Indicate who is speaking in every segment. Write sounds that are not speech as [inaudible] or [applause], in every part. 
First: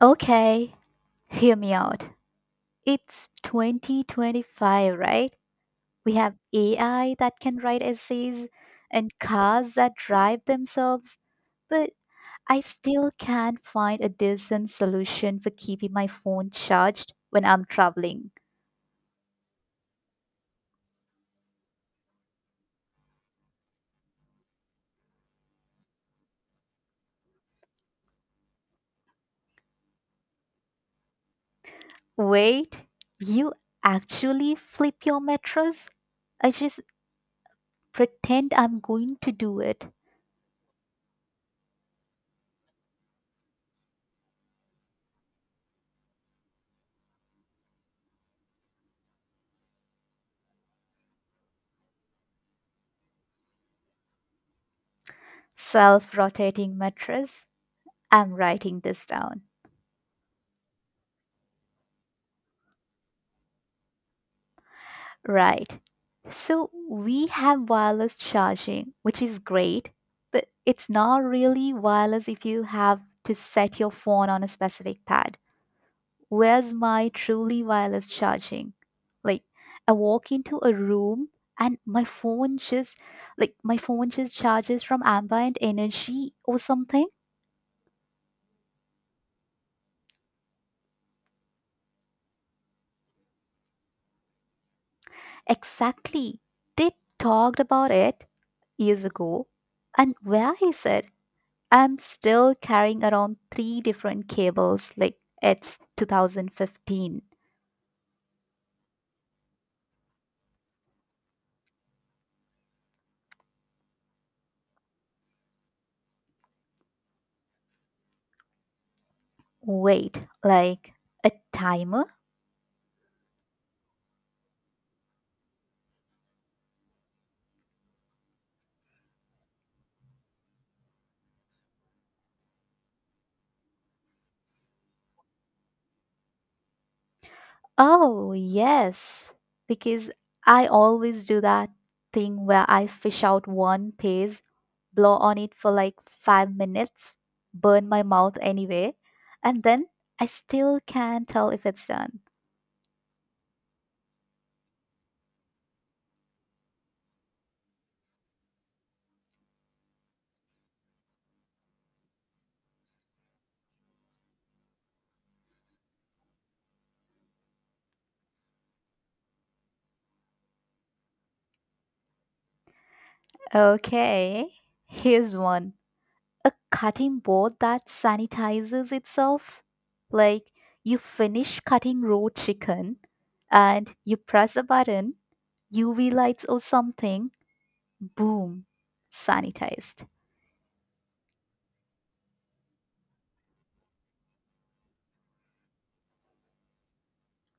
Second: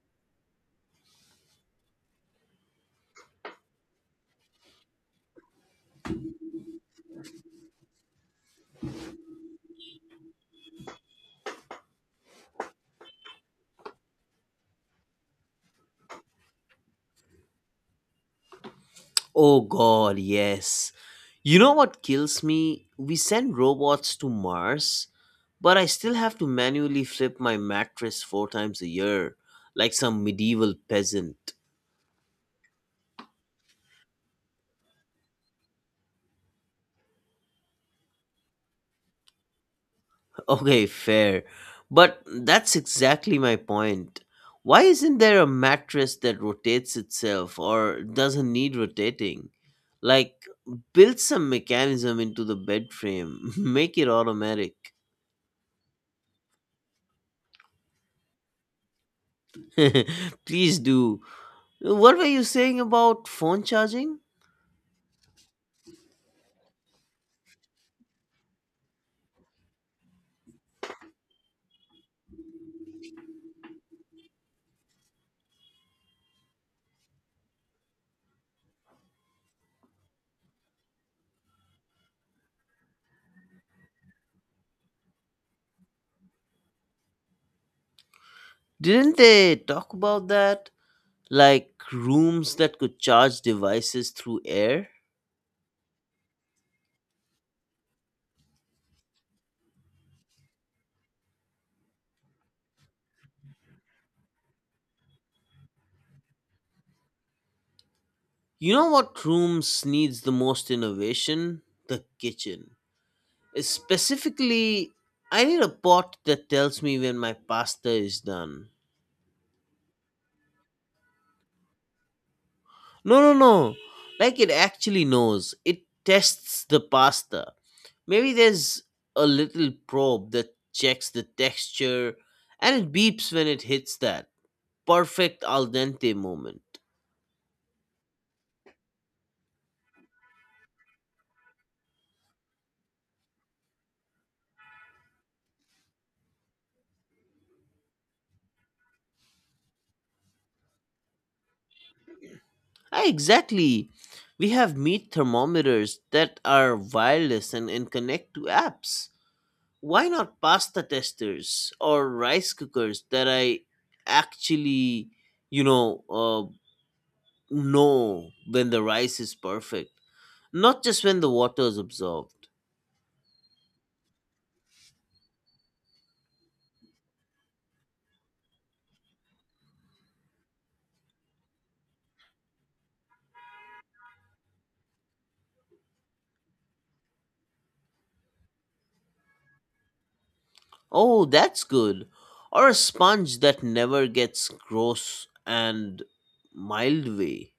Speaker 1: Okay, hear me out. It's 2025, right? We have AI that can write essays and cars that drive themselves, but I still can't find a decent solution for keeping my phone charged when I'm traveling.
Speaker 2: Oh god, yes. You know what kills me? We send robots to Mars, but I still have to manually flip my mattress four times a year, like some medieval peasant. [laughs]
Speaker 1: Wait, you actually flip your mattress? I just pretend I'm going to do it.
Speaker 2: Okay, fair. But that's exactly my point. Why isn't there a mattress that rotates itself or doesn't need rotating? Like, build some mechanism into the bed frame, [laughs] make it automatic.
Speaker 1: Self rotating mattress. I'm writing this down.
Speaker 2: [laughs] Please do. What were you saying about phone charging?
Speaker 1: Right. So we have wireless charging, which is great, but it's not really wireless if you have to set your phone on a specific pad. Where's my truly wireless charging? Like I walk into a room and my phone just charges from ambient energy or something.
Speaker 2: Didn't they talk about that? Like rooms that could charge devices through air?
Speaker 1: Exactly. They talked about it years ago. And where is it? I'm still carrying around three different cables like it's 2015.
Speaker 2: You know what rooms needs the most innovation? The kitchen. Specifically, I need a pot that tells me when my pasta is done.
Speaker 1: Wait, like a timer?
Speaker 2: No, no, no. Like it actually knows. It tests the pasta. Maybe there's a little probe that checks the texture and it beeps when it hits that perfect al dente moment.
Speaker 1: Oh, yes. Because I always do that thing where I fish out one page, blow on it for like 5 minutes, burn my mouth anyway, and then I still can't tell if it's done.
Speaker 2: Ah, exactly. We have meat thermometers that are wireless and connect to apps. Why not pasta testers or rice cookers that I actually, you know, uh, know when the rice is perfect, not just when the water is absorbed?
Speaker 1: Okay, here's one. A cutting board that sanitizes itself. Like you finish cutting raw chicken and you press a button, UV lights or something, boom, sanitized.
Speaker 2: Oh, that's good. Or a sponge that never gets gross and mild way.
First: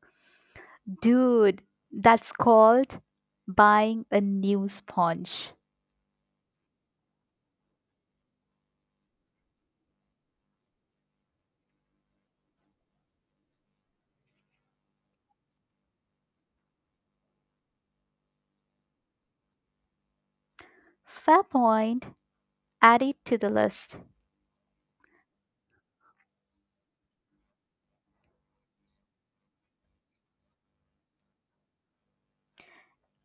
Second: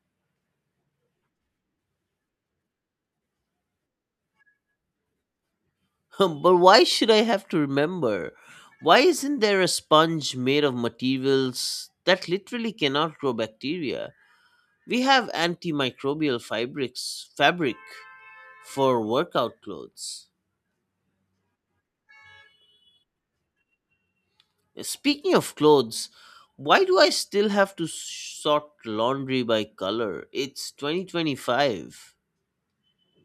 Speaker 1: Dude, that's called buying a new sponge.
Speaker 2: [laughs] But why should I have to remember? Why isn't there a sponge made of materials that literally cannot grow bacteria? We have antimicrobial fabric for workout clothes.
Speaker 1: Fair point. Add it to the list.
Speaker 2: Speaking of clothes, why do I still have to sort laundry by color? It's 2025.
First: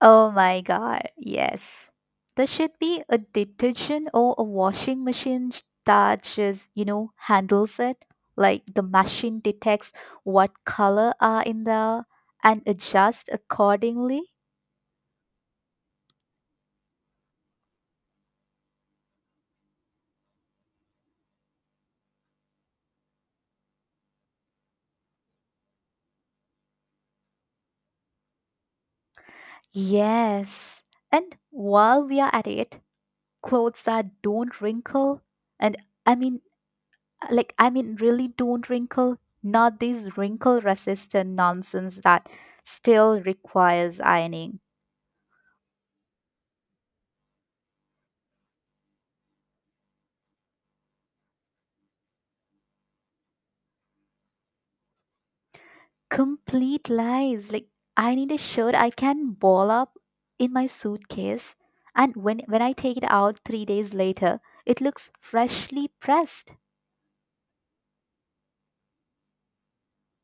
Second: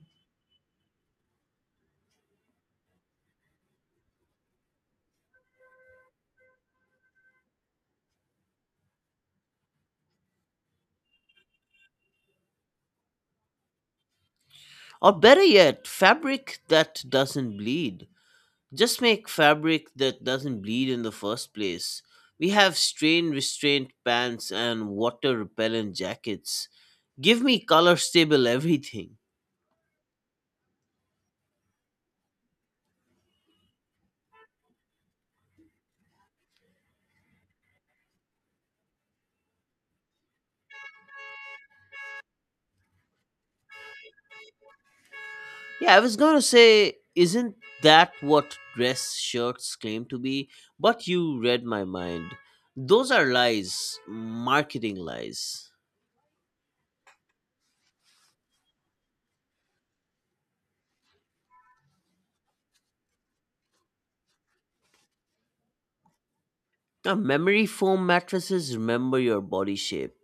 Speaker 1: Oh my god, yes. There should be a detergent or a washing machine that just, handles it. Like the machine detects what color are in there and adjusts accordingly.
Speaker 2: Or better yet, fabric that doesn't bleed. Just make fabric that doesn't bleed in the first place. We have strain restraint pants and water repellent jackets. Give me color stable everything.
Speaker 1: Yes. And while we are at it, clothes that don't wrinkle and I mean I mean really don't wrinkle, not this wrinkle resistant nonsense that still requires ironing.
Speaker 2: Yeah, I was gonna say, isn't that what dress shirts claim to be? But you read my mind. Those are lies, marketing lies.
Speaker 1: Complete lies. Like I need a shirt I can ball up in my suitcase and when I take it out 3 days later, it looks freshly pressed.
Speaker 2: Now, memory foam mattresses remember your body shape.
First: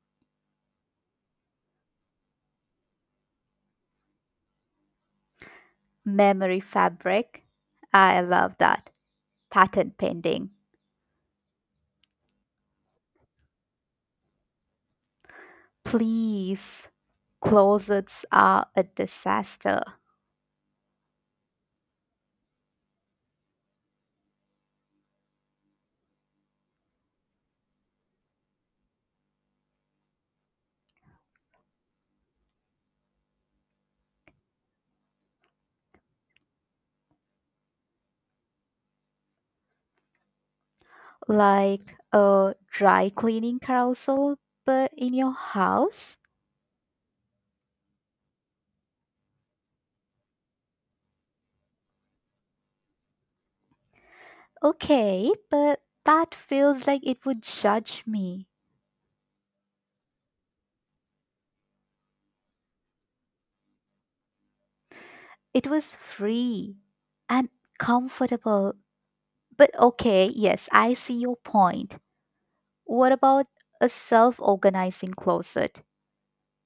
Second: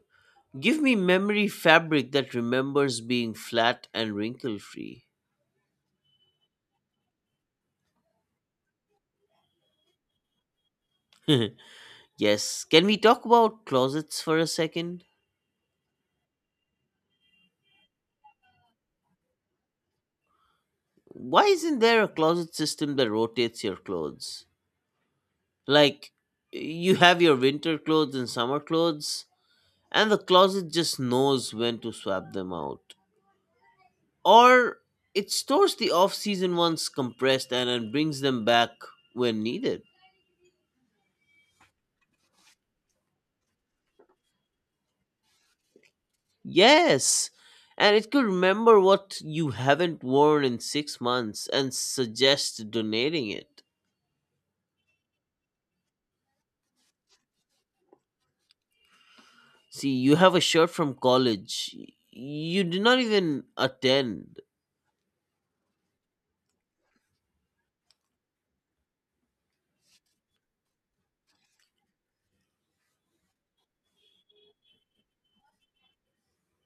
Speaker 2: Give me memory fabric that remembers being flat and wrinkle free.
Speaker 1: Memory fabric. I love that. Patent pending.
Speaker 2: [laughs] Yes, can we talk about closets for a second?
Speaker 1: Please. Closets are a disaster.
Speaker 2: Why isn't there a closet system that rotates your clothes? Like, you have your winter clothes and summer clothes, and the closet just knows when to swap them out. Or it stores the off season ones compressed and brings them back when needed.
Speaker 1: Like a dry cleaning carousel but in your house?
Speaker 2: Yes, and it could remember what you haven't worn in 6 months and suggest donating it.
Speaker 1: Okay, but that feels like it would judge me.
Speaker 2: See, you have a shirt from college. You did not even attend.
Speaker 1: It was free and comfortable. But okay, yes, I see your point. What about a self organizing closet?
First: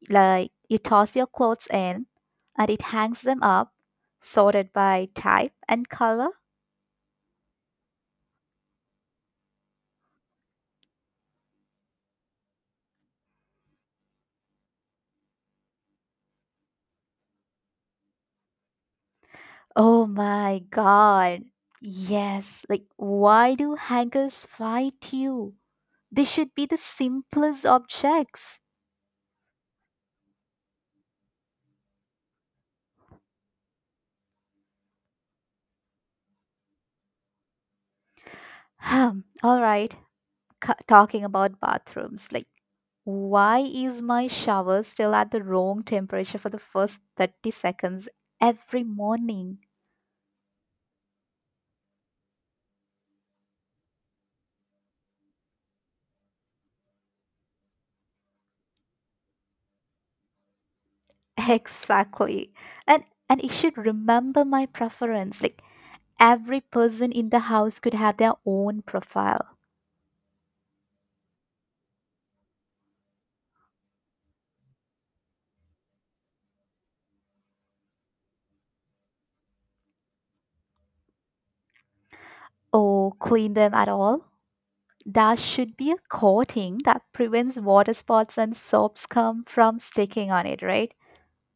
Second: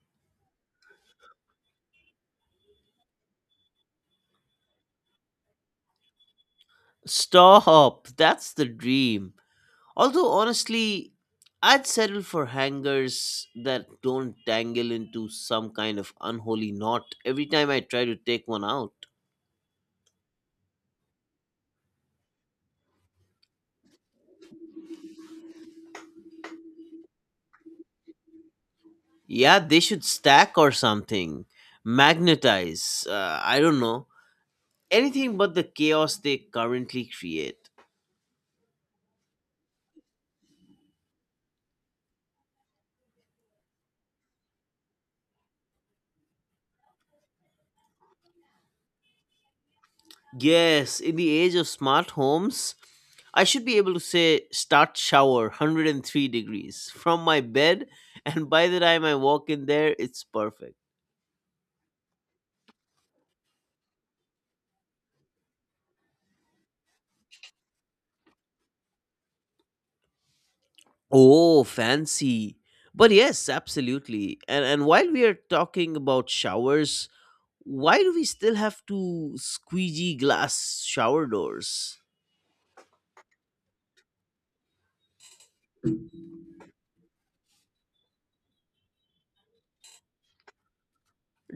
Speaker 1: Like you toss your clothes in and it hangs them up, sorted by type and color?
Speaker 2: Stop. That's the dream. Although, honestly, I'd settle for hangers that don't tangle into some kind of unholy knot every time I try to take one out.
Speaker 1: Oh my god. Yes, like why do hangers fight you? They should be the simplest objects. [sighs]
Speaker 2: Yeah, they should stack or something. Magnetize. I don't know. Anything but the chaos they currently create.
Speaker 1: Hmm. All right, talking about bathrooms, like why is my shower still at the wrong temperature for the first 30 seconds every morning?
Speaker 2: Yes, in the age of smart homes, I should be able to say start shower 103 degrees from my bed, [laughs] and by the time I walk in there, it's perfect.
Speaker 1: [laughs] Exactly. And it should remember my preference, like every person in the house could have their own profile.
Speaker 2: Oh, fancy. But yes, absolutely. And while we are talking about showers, why do we still have to squeegee glass shower doors?
Speaker 1: Or clean them at all. There should be a coating that prevents water spots and soaps come from sticking on it, right?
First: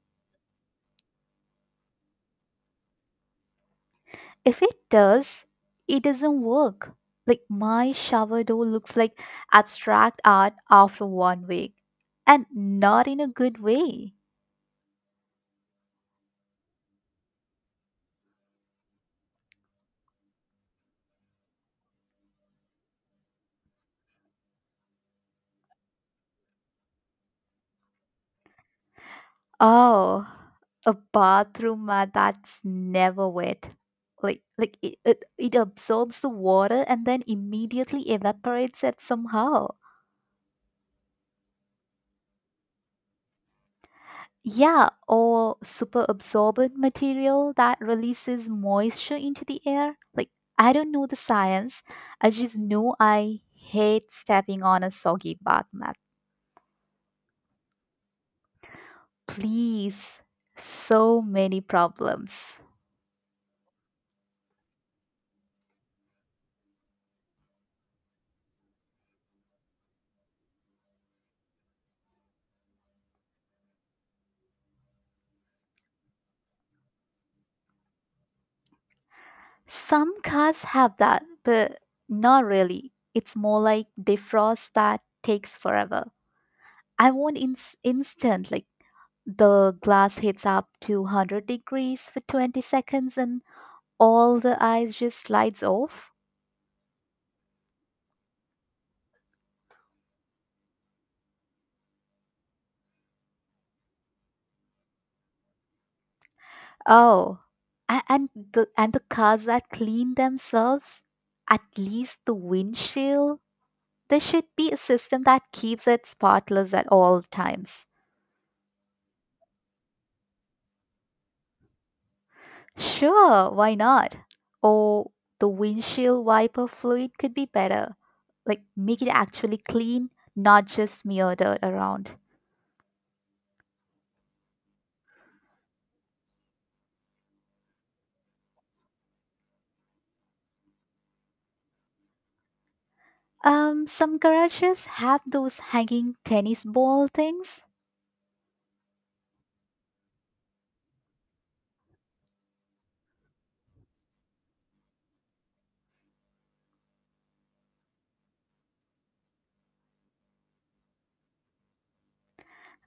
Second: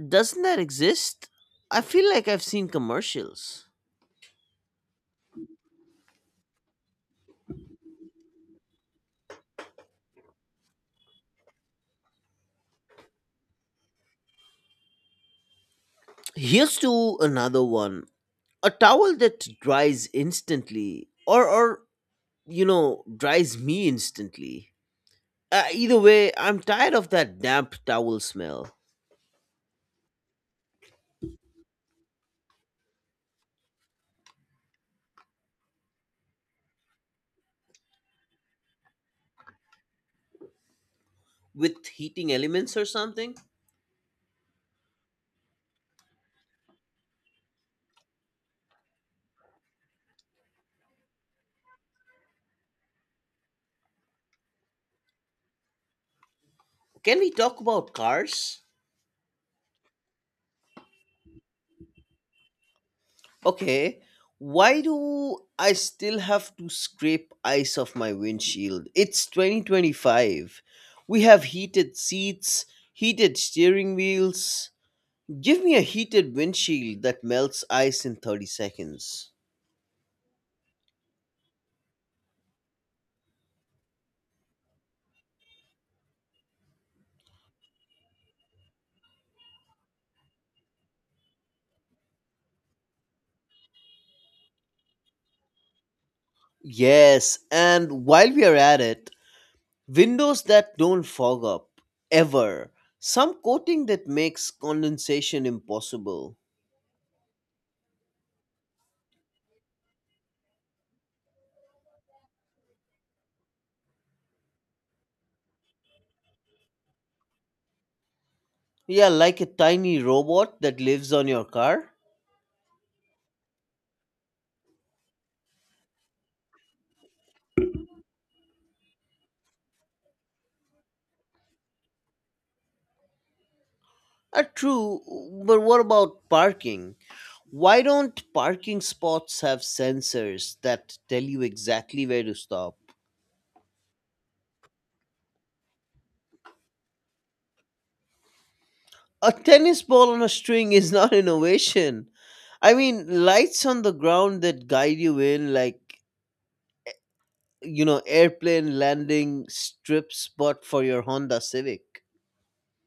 Speaker 2: Doesn't that exist? I feel like I've seen commercials.
Speaker 1: If it does, it doesn't work. Like my shower door looks like abstract art after one week, and not in a good way.
Speaker 2: Here's to another one. A towel that dries instantly, or dries me instantly. Either way, I'm tired of that damp towel smell.
Speaker 1: Oh, a bathroom mat that's never wet. Like it absorbs the water and then immediately evaporates it somehow.
Speaker 2: With heating elements or something.
Speaker 1: Yeah, or super absorbent material that releases moisture into the air. Like, I don't know the science. I just know I hate stepping on a soggy bath mat.
Speaker 2: Can we talk about cars?
Speaker 1: Please. So many problems.
Speaker 2: Okay, why do I still have to scrape ice off my windshield? It's 2025. We have heated seats, heated steering wheels. Give me a heated windshield that melts ice in 30 seconds.
Speaker 1: Some cars have that, but not really. It's more like defrost that takes forever. I want instant, like, the glass heats up to 100 degrees for 20 seconds and all the ice just slides off.
Speaker 2: Yes, and while we are at it, windows that don't fog up ever. Some coating that makes condensation impossible.
Speaker 1: Oh, and the cars that clean themselves, at least the windshield, there should be a system that keeps it spotless at all times.
Speaker 2: Yeah, like a tiny robot that lives on your car.
Speaker 1: Sure, why not? Or the windshield wiper fluid could be better. Like make it actually clean, not just smear dirt around.
Speaker 2: Ah, true, but what about parking? Why don't parking spots have sensors that tell you exactly where to stop?
Speaker 1: Some garages have those hanging tennis ball things.
Speaker 2: A tennis ball on a string is not [laughs] innovation. I mean, lights on the ground that guide you in, like airplane landing strip spot for your Honda Civic.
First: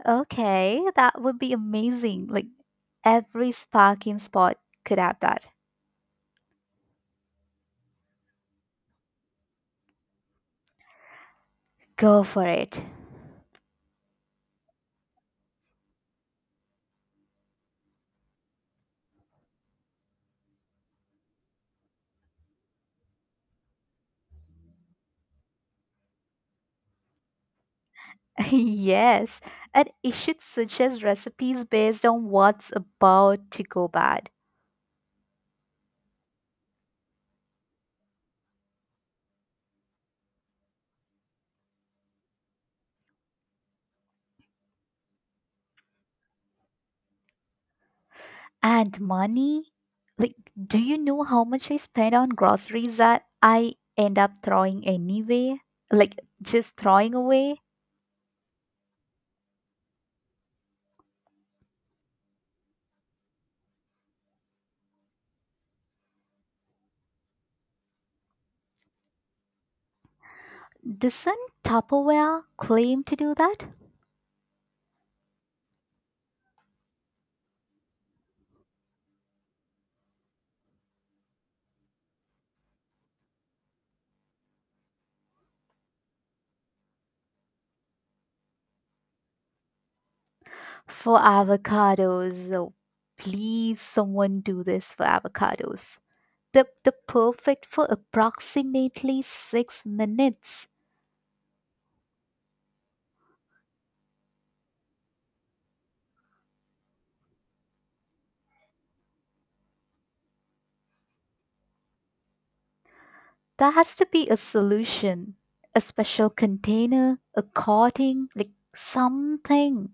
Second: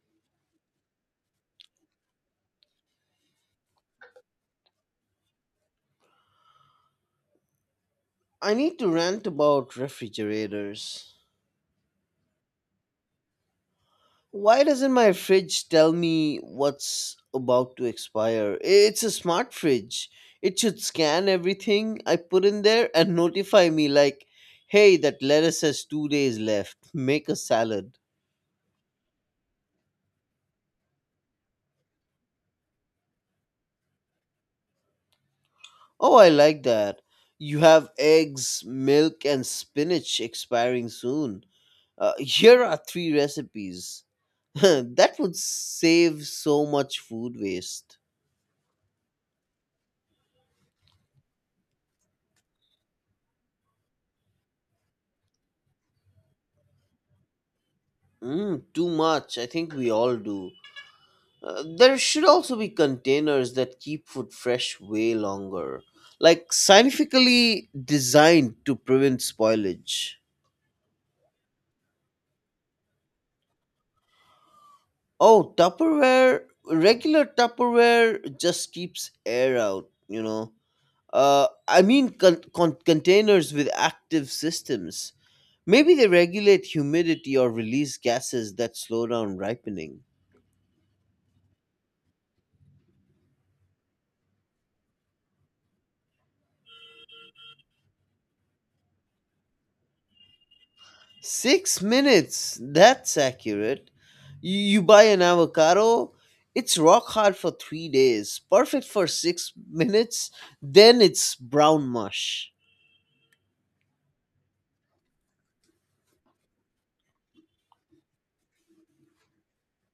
Speaker 1: Okay, that would be amazing. Like every sparking spot could have that.
Speaker 2: I need to rant about refrigerators.
Speaker 1: Go for it.
Speaker 2: Why doesn't my fridge tell me what's about to expire? It's a smart fridge. It should scan everything I put in there and notify me, like, hey, that lettuce has 2 days left. Make a salad.
Speaker 1: [laughs] Yes, and it should suggest recipes based on what's about to go bad.
Speaker 2: Oh, I like that. You have eggs, milk, and spinach expiring soon. [laughs] Here are three recipes. [laughs] That would save so much food waste.
Speaker 1: And money? Like, do you know how much I spend on groceries that I end up throwing anyway? Like, just throwing away?
Speaker 2: Mm, too much. I think we all do. There should also be containers that keep food fresh way longer, like scientifically designed to prevent spoilage.
Speaker 1: Doesn't Tupperware claim to do that?
Speaker 2: Oh, Tupperware, regular Tupperware just keeps air out. I mean containers with active systems. Maybe they regulate humidity or release gases that slow down ripening.
Speaker 1: For avocados, oh, please someone do this for avocados. The perfect for approximately 6 minutes.
Speaker 2: 6 minutes! That's accurate. You buy an avocado, it's rock hard for 3 days, perfect for 6 minutes, then it's brown mush.
Speaker 1: There has to be a solution, a special container, a coating, like something.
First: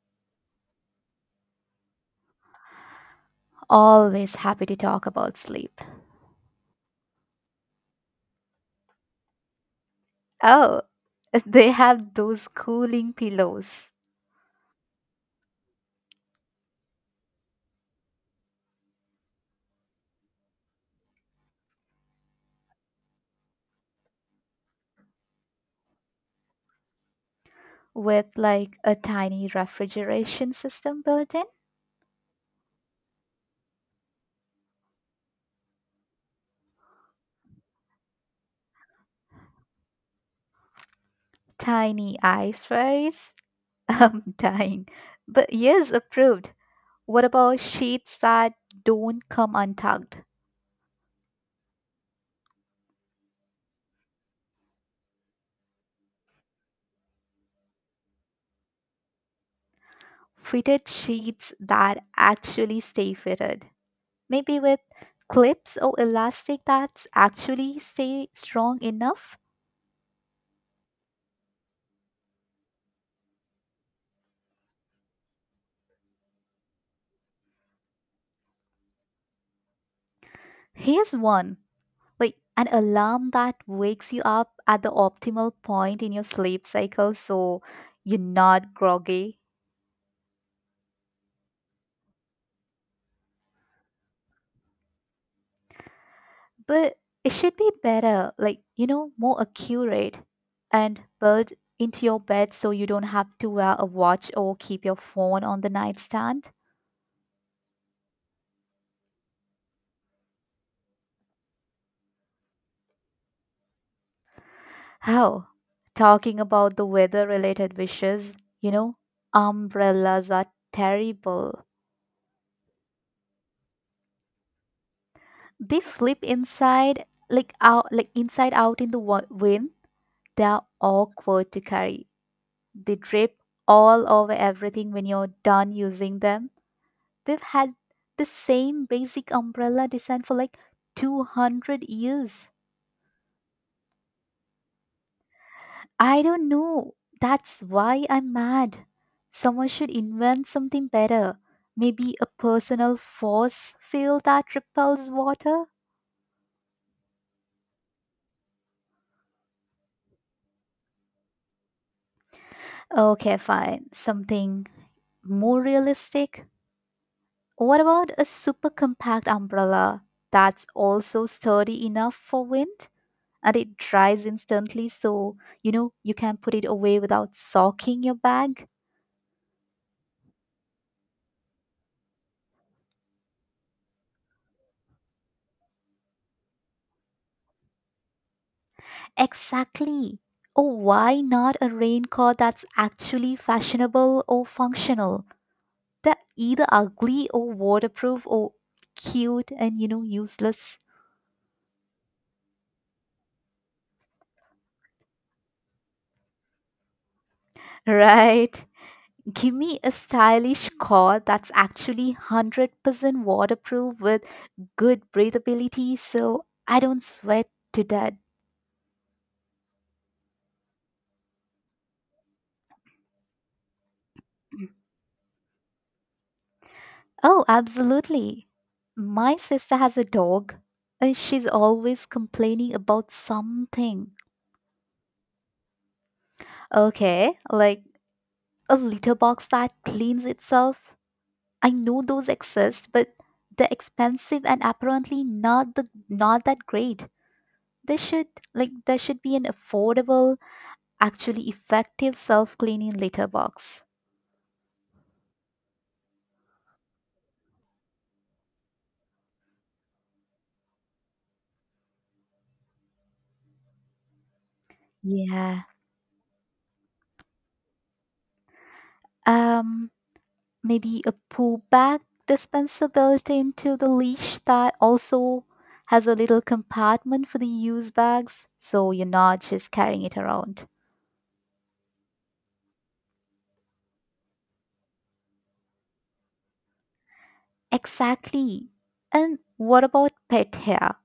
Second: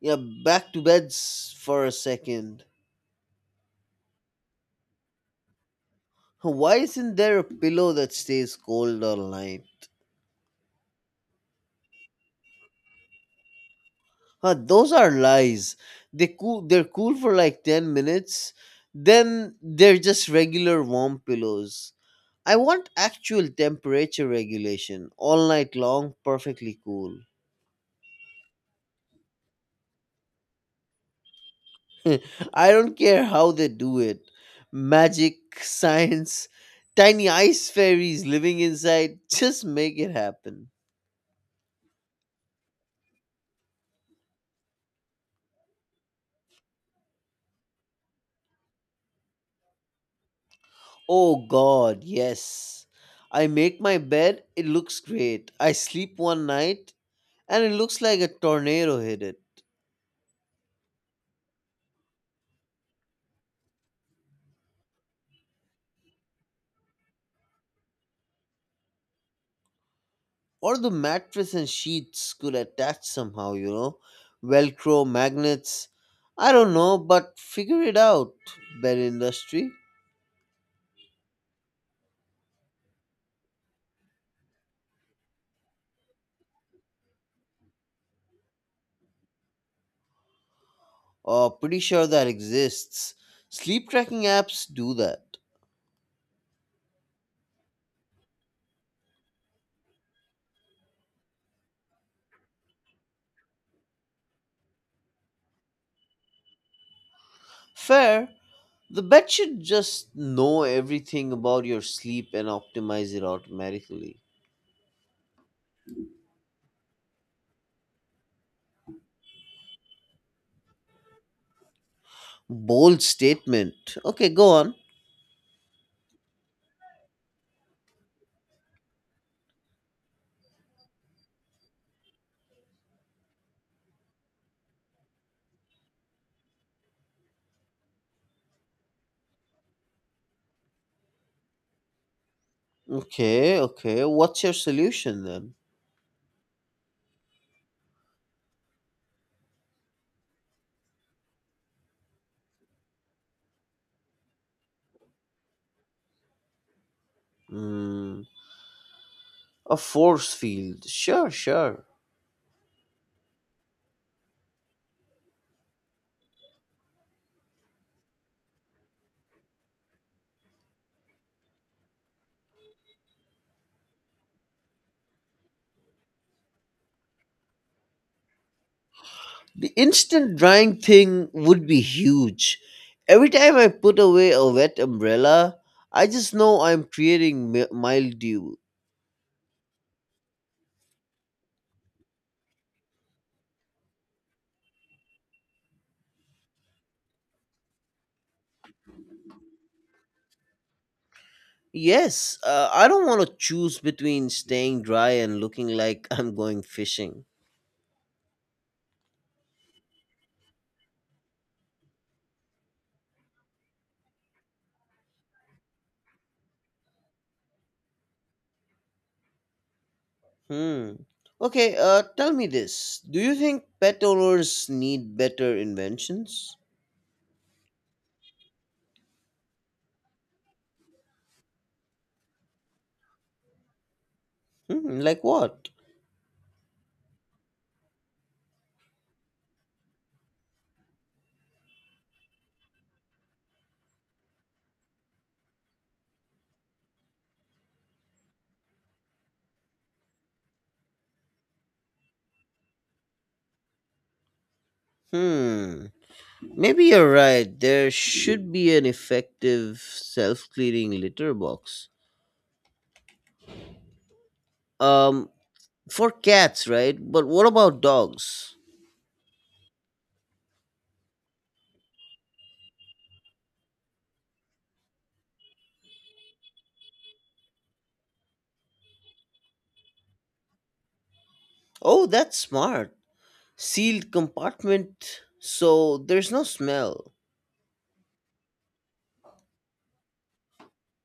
Speaker 2: Yeah, back to beds for a second.
Speaker 1: Always happy to talk about sleep.
Speaker 2: Why isn't there a pillow that stays cold all night?
Speaker 1: Oh, [laughs] they have those cooling pillows.
Speaker 2: Huh, those are lies. They're cool for like 10 minutes, then they're just regular warm pillows. I want actual temperature regulation all night long, perfectly cool.
Speaker 1: With like a tiny refrigeration system built in.
Speaker 2: [laughs] I don't care how they do it. Magic, [laughs] science, tiny ice fairies living inside. Just make it happen.
Speaker 1: Tiny ice fairies. [laughs] I'm dying. But yes, approved. What about sheets that don't come untucked?
Speaker 2: Oh God, yes. I make my bed. It looks great. I sleep one night, and it looks like a tornado hit it.
Speaker 1: Fitted sheets that actually stay fitted. Maybe with clips or elastic that actually stay strong enough?
Speaker 2: Or the mattress and sheets could attach somehow, Velcro, magnets. I don't know, but figure it out, bed industry.
Speaker 1: Here's one, like an alarm that wakes you up at the optimal point in your sleep cycle so you're not groggy.
Speaker 2: Oh, pretty sure that exists. Sleep tracking apps do that.
Speaker 1: But it should be better, like, more accurate and built into your bed so you don't have to wear a watch or keep your phone on the nightstand.
Speaker 2: Fair. The bed should just know everything about your sleep and optimize it automatically.
Speaker 1: How? Talking about the weather related wishes, you know, umbrellas are terrible.
Speaker 2: Bold statement. Okay, go on.
Speaker 1: They flip inside, like out, like inside out in the wind. They are awkward to carry. They drip all over everything when you're done using them. We've had the same basic umbrella design for like 200 years.
Speaker 2: Okay, okay. What's your solution then?
Speaker 1: I don't know. That's why I'm mad. Someone should invent something better. Maybe a personal force field that repels water?
Speaker 2: Hmm, a force field. Sure, sure.
Speaker 1: Okay, fine. Something more realistic? What about a super compact umbrella that's also sturdy enough for wind? And it dries instantly, so you know you can put it away without soaking your bag.
Speaker 2: The instant drying thing would be huge. Every time I put away a wet umbrella, I just know I'm creating mildew.
Speaker 1: Exactly. Oh, why not a raincoat that's actually fashionable or functional? They're either ugly or waterproof or cute and useless.
Speaker 2: Yes, I don't want to choose between staying dry and looking like I'm going fishing.
Speaker 1: [laughs] Right, give me a stylish coat that's actually 100% waterproof with good breathability so I don't sweat to death.
Speaker 2: Hmm. Okay, tell me this. Do you think pet owners need better inventions?
Speaker 1: Oh, absolutely. My sister has a dog and she's always complaining about something.
Speaker 2: Hmm, like what?
Speaker 1: Okay, like a litter box that cleans itself. I know those exist, but they're expensive and apparently not that great. They should like there should be an affordable, actually effective self-cleaning litter box.
Speaker 2: Hmm. Maybe you're right. There should be an effective self cleaning litter box. Um,
Speaker 1: Yeah.
Speaker 2: For cats, right? But what about dogs?
Speaker 1: Um Maybe a pull bag dispenser built into the leash that also has a little compartment for the use bags so you're not just carrying it around.
Speaker 2: Oh, that's smart. Sealed compartment, so there's no smell.
Speaker 1: Exactly. And what about pet hair?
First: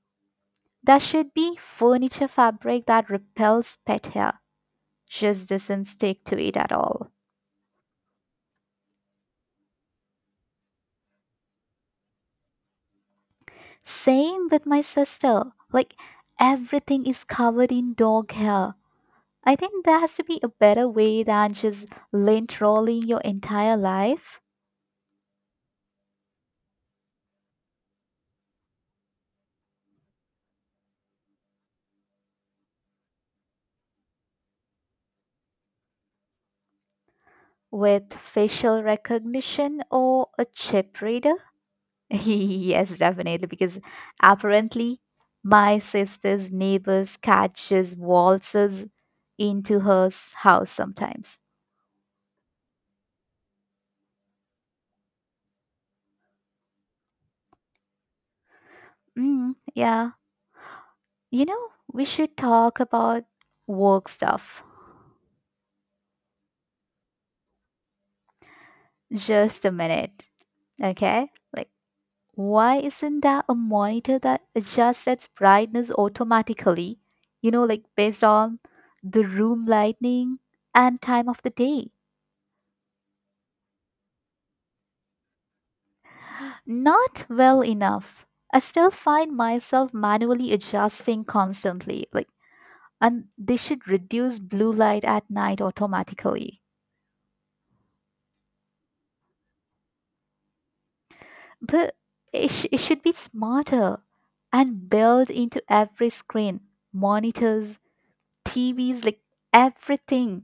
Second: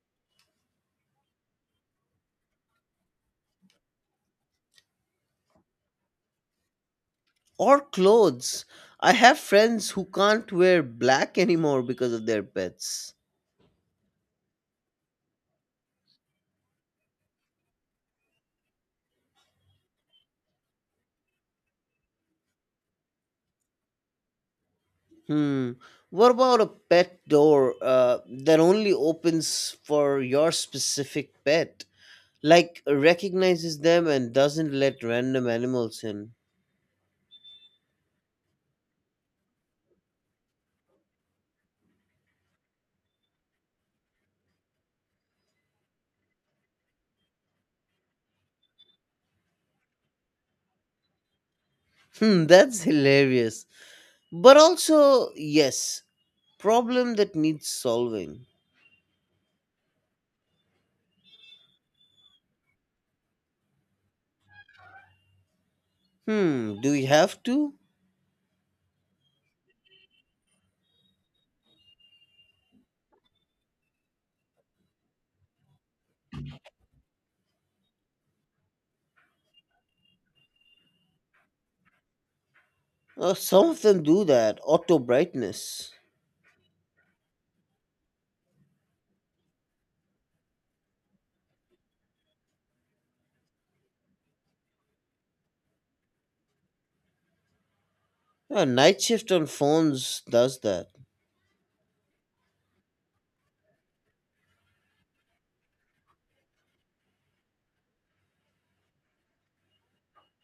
Speaker 1: There should be furniture fabric that repels pet hair, just doesn't stick to it at all.
Speaker 2: Or clothes. I have friends who can't wear black [laughs] anymore because of their pets.
Speaker 1: Same with my sister. Like, everything is covered in dog hair. I think there has to be a better way than just lint rolling your entire life.
Speaker 2: Hmm. What about a pet door that only opens for your specific pet? Like, recognizes them and doesn't let random animals in.
Speaker 1: With facial recognition or a chip reader. [laughs] Yes, definitely, because apparently my sister's neighbor's cat just waltzes into her house sometimes.
Speaker 2: Hmm, [laughs] that's hilarious. But also, yes, problem that needs solving.
Speaker 1: Mm, yeah. You know, we should talk about work stuff
Speaker 2: Hmm, do we have to?
Speaker 1: just a minute, okay? Like, why isn't there a monitor that adjusts its brightness automatically? You know, like based on the room lighting and time of the day.
Speaker 2: Some of them do that. Auto brightness.
Speaker 1: Not well enough. I still find myself manually adjusting constantly. Like, and they should reduce blue light at night automatically.
Speaker 2: Yeah, night shift on phones does that.
Speaker 1: But it should be smarter and built into every screen, monitors, TVs, like everything.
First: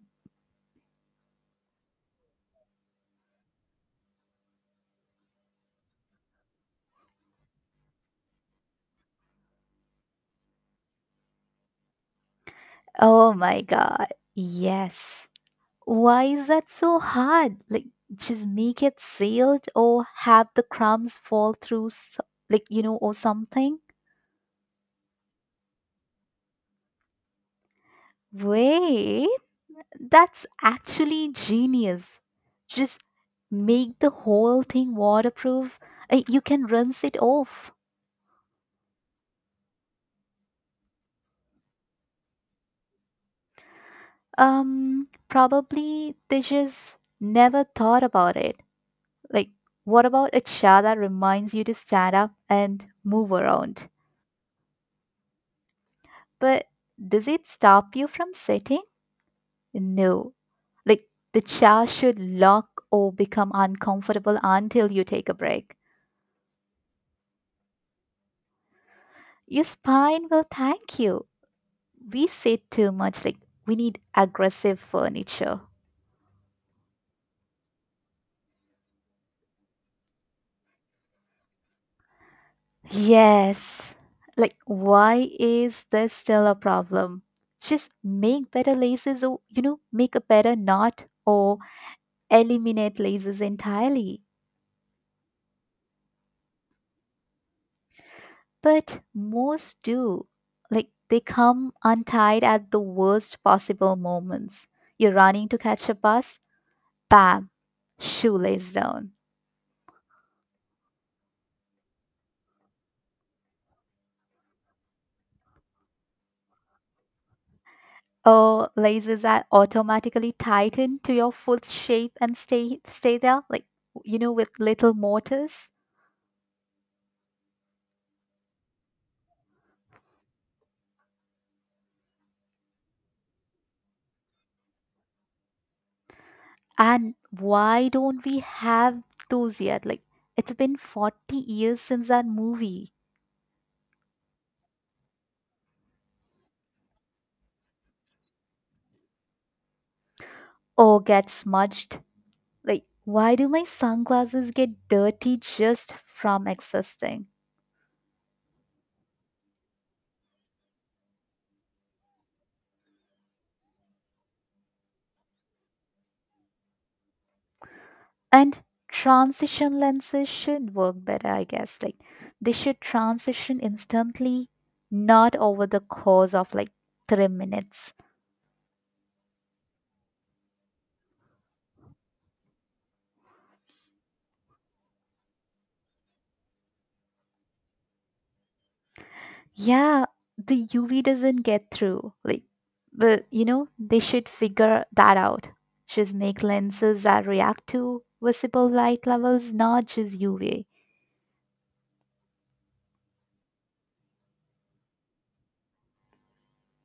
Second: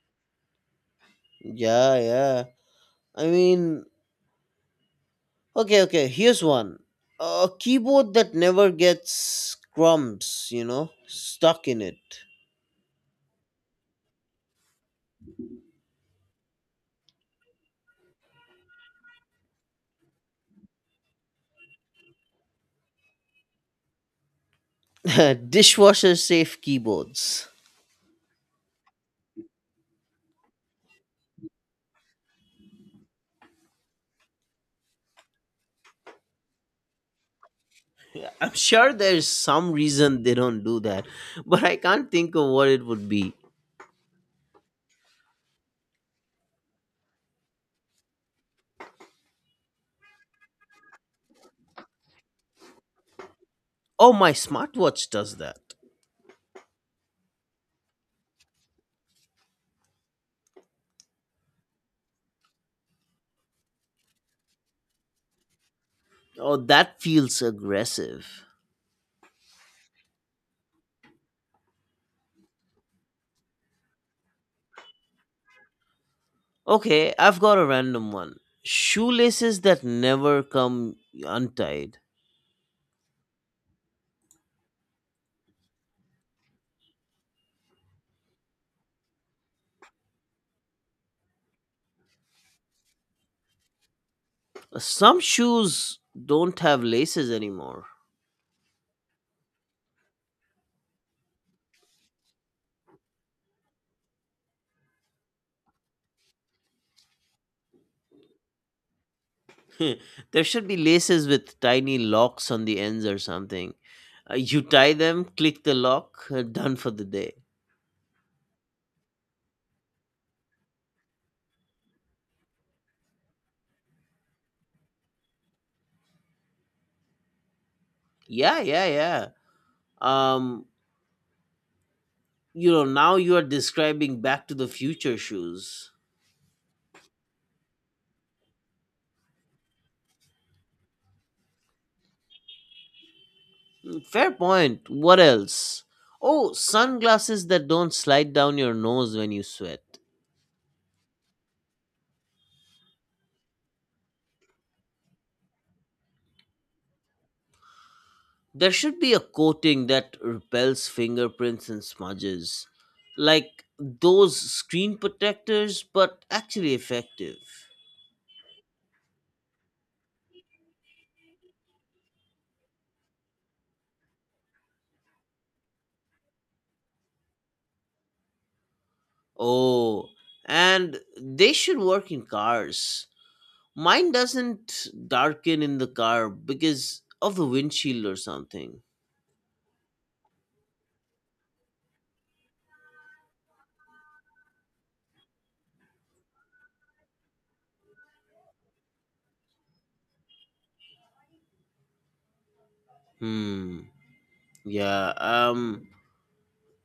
Speaker 2: Yeah, yeah. I mean, okay, okay. Here's one. A keyboard that never gets crumbs, stuck in it.
Speaker 1: Oh my god. Yes. Why is that so hard? Like just make it sealed or have the crumbs fall through s like or something.
Speaker 2: [laughs] Dishwasher safe keyboards.
Speaker 1: Wait. That's actually genius. Just make the whole thing waterproof. You can rinse it off.
Speaker 2: I'm sure there's some reason they don't do that, but I can't think of what it would be.
Speaker 1: Probably they just never thought about it. Like what about a chair that reminds you to stand up and move around?
Speaker 2: Oh, my smartwatch does that.
Speaker 1: But does it stop you from sitting? No. Like the chair should lock or become uncomfortable until you take a break.
Speaker 2: Oh, that feels aggressive.
Speaker 1: Your spine will thank you. We sit too much, like we need aggressive furniture.
Speaker 2: Okay, I've got a random one. Shoelaces that never come untied.
Speaker 1: Yes. Like, why is this still a problem? Just make better laces or, make a better knot or eliminate laces entirely.
Speaker 2: Some shoes don't have laces anymore.
Speaker 1: But most do. Like they come untied at the worst possible moments. You're running to catch a bus, bam, shoelace down.
Speaker 2: [laughs] There should be laces with tiny locks on the ends or something. You tie them, click the lock, [laughs] done for the day.
Speaker 1: Or laces are automatically tightened to your foot's shape and stay there, like with little mortars.
Speaker 2: Yeah, yeah, yeah. Um, Now you are describing Back to the Future shoes.
Speaker 1: And why don't we have those yet? Like it's been 40 years since that movie.
Speaker 2: Fair point. What else? Oh, sunglasses that don't slide down your nose when you sweat.
Speaker 1: Or get smudged. Like, why do my sunglasses get dirty just from existing?
Speaker 2: There should be a coating that repels fingerprints and smudges. Like those screen protectors, but actually effective.
Speaker 1: And transition lenses should work better, I guess. Like, they should transition instantly, not over the course of like 3 minutes.
Speaker 2: Oh, and they should work in cars. Mine doesn't darken in the car because of the windshield or something.
Speaker 1: Yeah, the UV doesn't get through. Like, but they should figure that out. Just make lenses that react to visible light levels, not just UV.
Speaker 2: Hmm. Yeah.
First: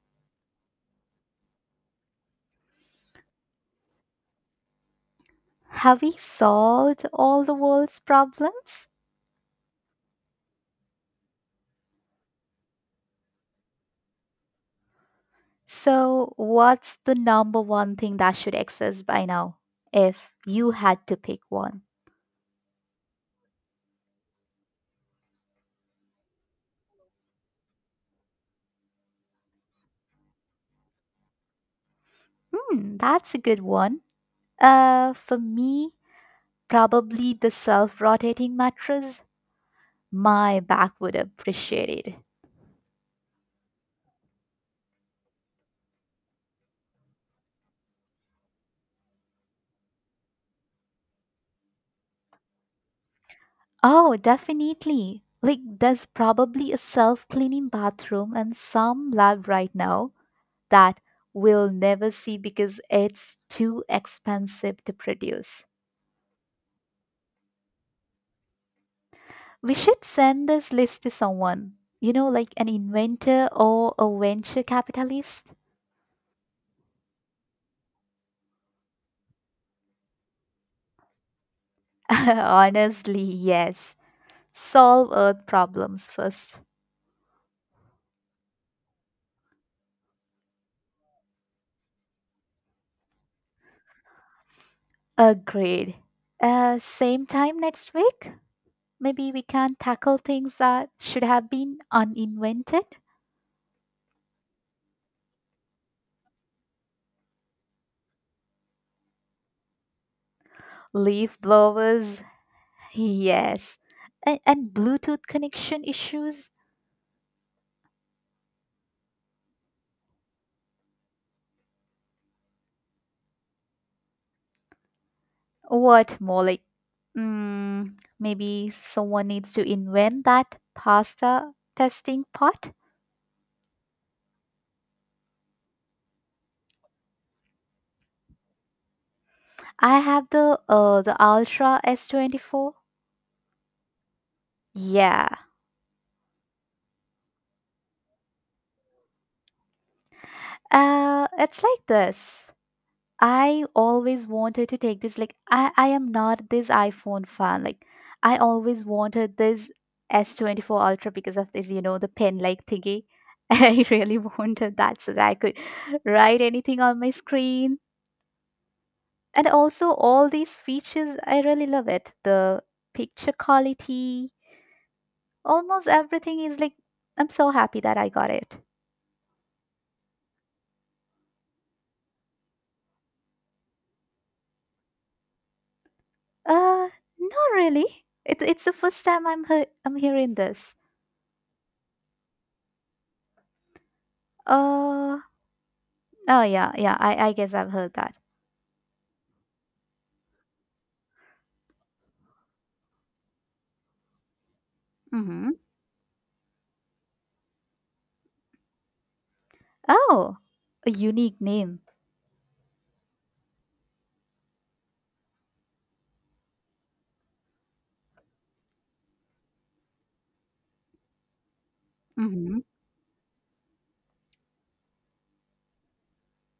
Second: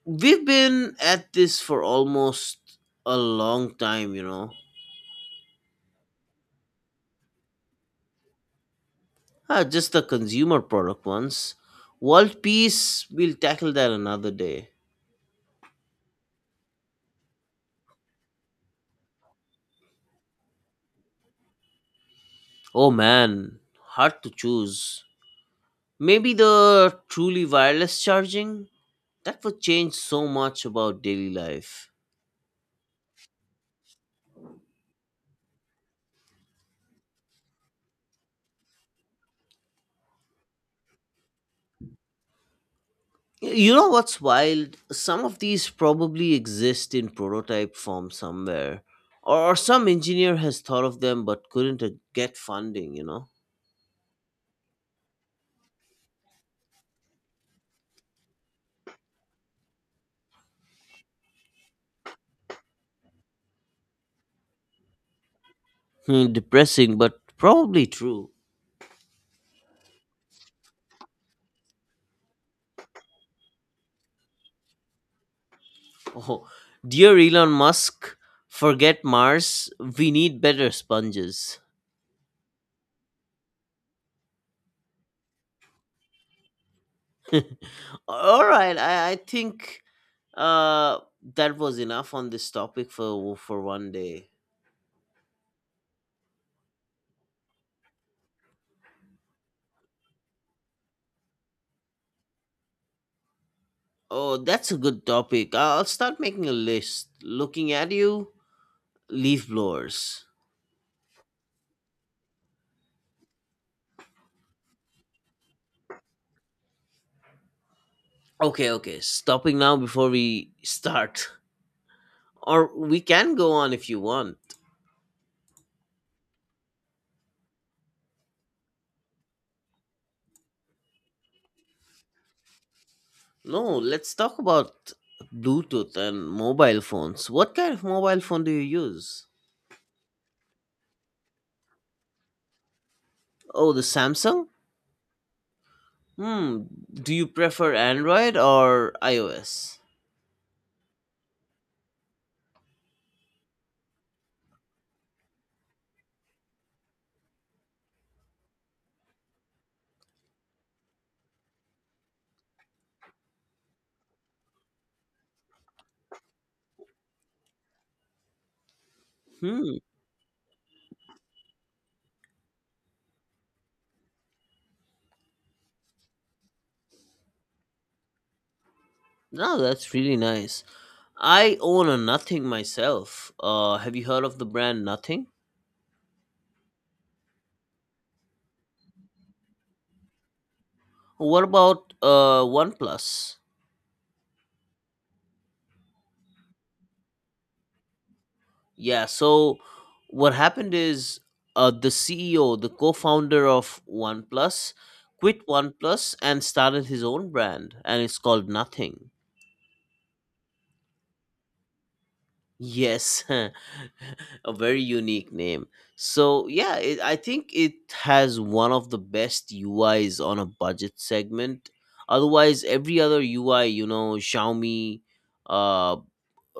Speaker 2: We've been at this for almost a long time.
Speaker 1: Have we solved all the world's problems?
Speaker 2: Ah, just the consumer product ones. World peace, we'll tackle that another day.
Speaker 1: So, what's the number one thing that should exist by now if you had to pick one?
Speaker 2: Oh man, hard to choose. Maybe the truly wireless charging? That would change so much about daily life.
Speaker 1: Hmm, that's a good one. For me, probably the self rotating mattress. My back would appreciate it.
Speaker 2: You know what's wild? Some of these probably exist in prototype form somewhere. Or some engineer has thought of them but couldn't get funding, you know?
Speaker 1: Oh, definitely. Like, there's probably a self cleaning bathroom and some lab right now that we'll never see because it's too expensive to produce.
Speaker 2: Hmm, depressing, but probably true.
Speaker 1: We should send this list to someone, like an inventor or a venture capitalist.
Speaker 2: Oh, dear Elon Musk, forget Mars. We need better sponges.
Speaker 1: [laughs] Honestly, yes. Solve Earth problems first.
Speaker 2: [laughs] All right, I think uh, that was enough on this topic for one day.
Speaker 1: Agreed. Same time next week? Maybe we can tackle things that should have been uninvented.
Speaker 2: Oh, that's a good topic. I'll start making a list. Looking at you, leaf blowers.
Speaker 1: Leaf blowers, [laughs] yes. And Bluetooth connection issues.
Speaker 2: Okay, okay. Stopping now before we start, or we can go on if you want.
Speaker 1: What, Molly? Mm, Maybe someone needs to invent that pasta testing pot.
Speaker 2: No, let's talk about Bluetooth and mobile phones. What kind of mobile phone do you use?
Speaker 1: I have the Ultra S24.
Speaker 2: Oh, the Samsung?
Speaker 1: Yeah.
Speaker 2: Hmm. Do you prefer Android or iOS?
Speaker 1: It's like this. I always wanted to take this, like I am not this iPhone fan. Like I always wanted this S24 Ultra because of this, the pen like thingy. [laughs] I really wanted that so that I could write anything on my screen. And
Speaker 2: Hmm.
Speaker 1: also all these features, I really love it. The picture quality, almost everything is like, I'm so happy that I got it.
Speaker 2: No, that's really nice. I own a Nothing myself. Have you heard of the brand Nothing?
Speaker 1: uh Not really. It's the first time I'm hearing this.
Speaker 2: What about OnePlus?
Speaker 1: uh oh, yeah, I guess I've heard that.
Speaker 2: Yeah. So what happened is the CEO, the co-founder of OnePlus, quit
Speaker 1: Mm-hmm.
Speaker 2: OnePlus and started his own brand, and it's called Nothing.
Speaker 1: Oh, a unique name.
Speaker 2: Yes, [laughs] a very unique name. So yeah, I think it has one of the best UIs on a budget segment.
Speaker 1: Mm-hmm.
Speaker 2: Otherwise, every other UI, Xiaomi, uh,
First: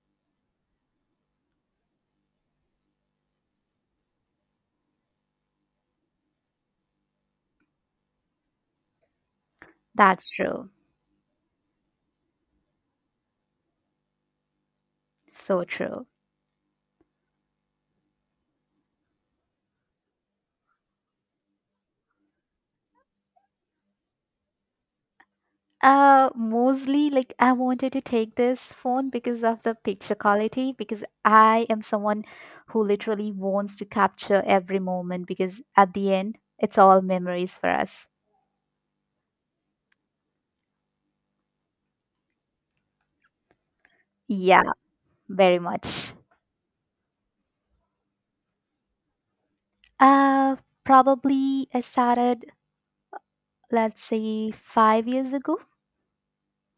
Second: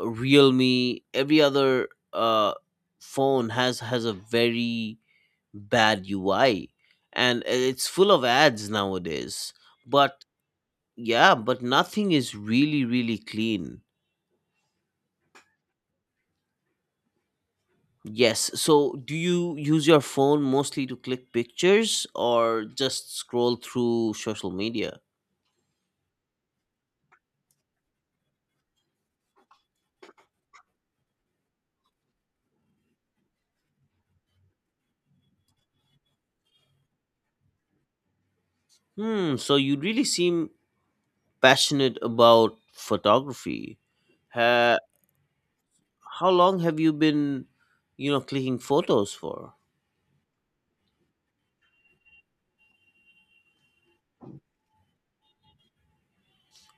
Speaker 2: Realme, every other uh phone has a very bad UI and it's full of ads nowadays. But
Speaker 1: That's true.
Speaker 2: yeah, but nothing is really really clean.
Speaker 1: So true.
Speaker 2: Yes. So do you use your phone mostly to click pictures or just scroll through social media?
Speaker 1: Mostly, like I wanted to take this phone because of the picture quality, because I am someone who literally wants to capture every moment because at the end, it's all memories for us.
Speaker 2: Hmm, so you really seem passionate about photography.
Speaker 1: Yeah,
Speaker 2: Ha
Speaker 1: very much.
Speaker 2: How long have you been, clicking photos for?
Speaker 1: Uh, Probably I started, let's say, 5 years ago.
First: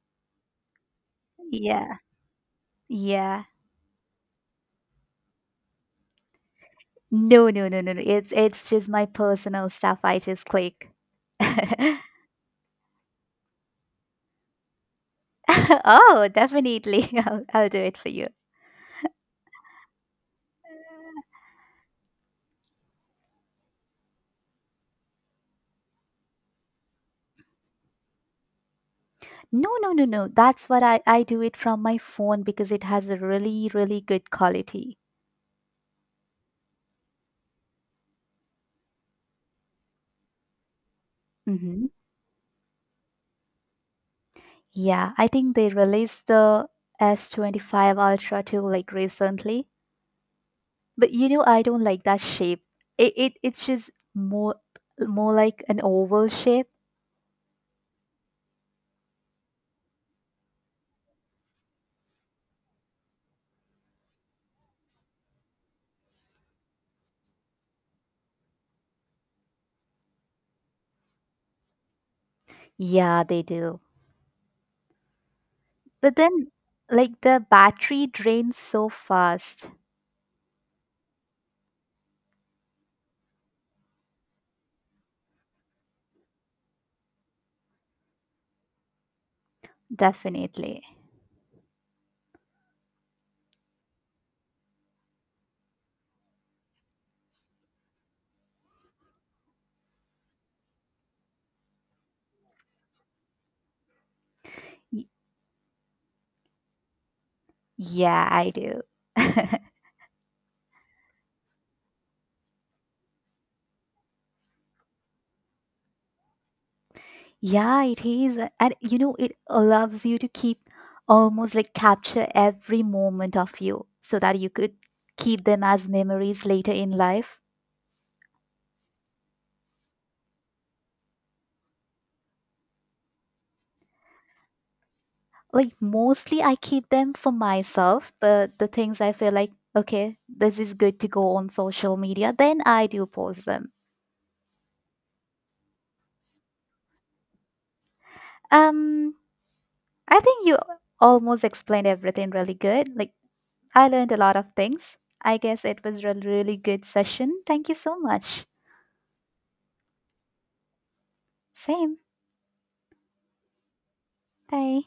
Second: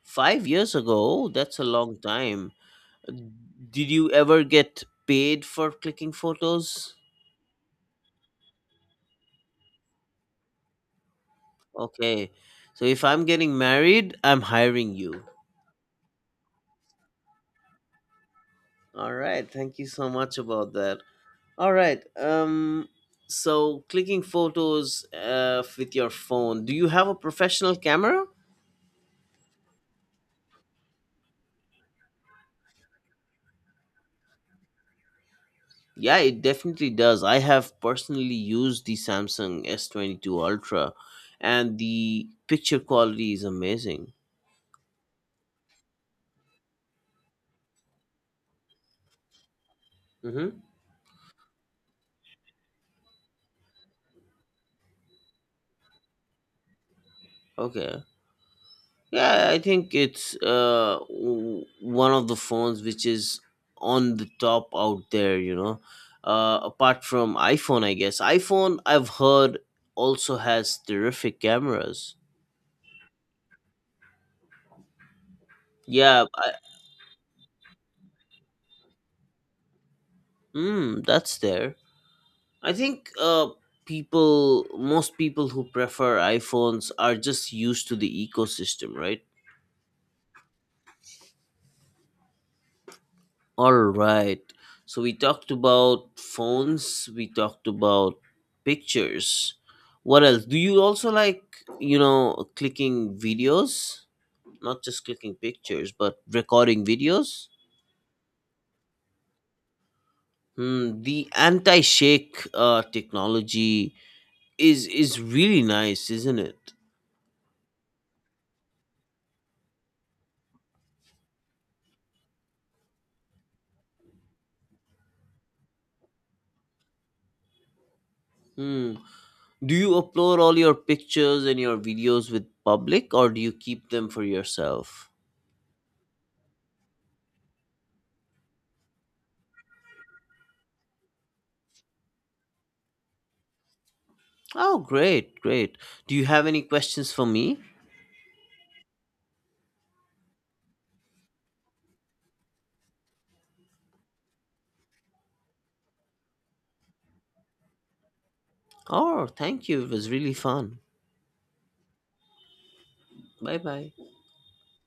Speaker 2: 5 years ago? That's a
Speaker 1: Yeah,
Speaker 2: long time.
Speaker 1: yeah.
Speaker 2: Did you ever get paid for clicking photos?
Speaker 1: No, no, no, no, no. It's just my personal stuff. I just click. [laughs]
Speaker 2: Okay. So if I'm getting married, I'm hiring you.
Speaker 1: Oh, definitely. [laughs] I'll do it for you.
Speaker 2: All right. Thank you so much about that. All right. So clicking photos with your phone. Do you have a professional camera?
Speaker 1: No, no, no, no. That's what I do it from my phone because it has a really, really good quality.
Speaker 2: Yeah, it definitely does. I have personally used the Samsung S22 Ultra and
Speaker 1: Hmm.
Speaker 2: the picture quality is amazing.
Speaker 1: Yeah, I think they released the S25 Ultra too, like recently.
Speaker 2: Mhm.
Speaker 1: But you know, I don't like that shape. It's just more like an oval shape.
Speaker 2: Okay. Yeah, I think it's one of the phones which is on the top out there. Apart from iPhone, I guess. iPhone, I've heard, also has terrific cameras.
Speaker 1: Yeah, they do. But
Speaker 2: Yeah,
Speaker 1: then like the battery drains so fast.
Speaker 2: that's there. I think most people who prefer iPhones are just used to the ecosystem, right?
Speaker 1: Definitely.
Speaker 2: All right. So we talked about phones, we talked about pictures. What else? Do you also like, clicking videos? Not just
Speaker 1: Y-
Speaker 2: clicking pictures, but recording videos?
Speaker 1: yeah, I do. [laughs]
Speaker 2: Hmm, the anti-shake technology is really nice, isn't it?
Speaker 1: Yeah, it is. And you know, it allows you to keep almost like capture every moment of you so that you could keep them as memories later in life.
Speaker 2: Hmm. Do you upload all your pictures and your videos with public or do you keep them for yourself?
Speaker 1: Like, mostly I keep them for myself, but the things I feel like, okay, this is good to go on social media, then I do post them.
Speaker 2: Oh, great, great. Do you have any questions for me?
Speaker 1: Um, I think you almost explained everything really good. Like, I learned a lot of things. I guess it was a really good session. Thank you so much.
Speaker 2: Oh, thank you. It was really fun.
Speaker 1: Same.
Speaker 2: Bye bye.
Speaker 1: Bye.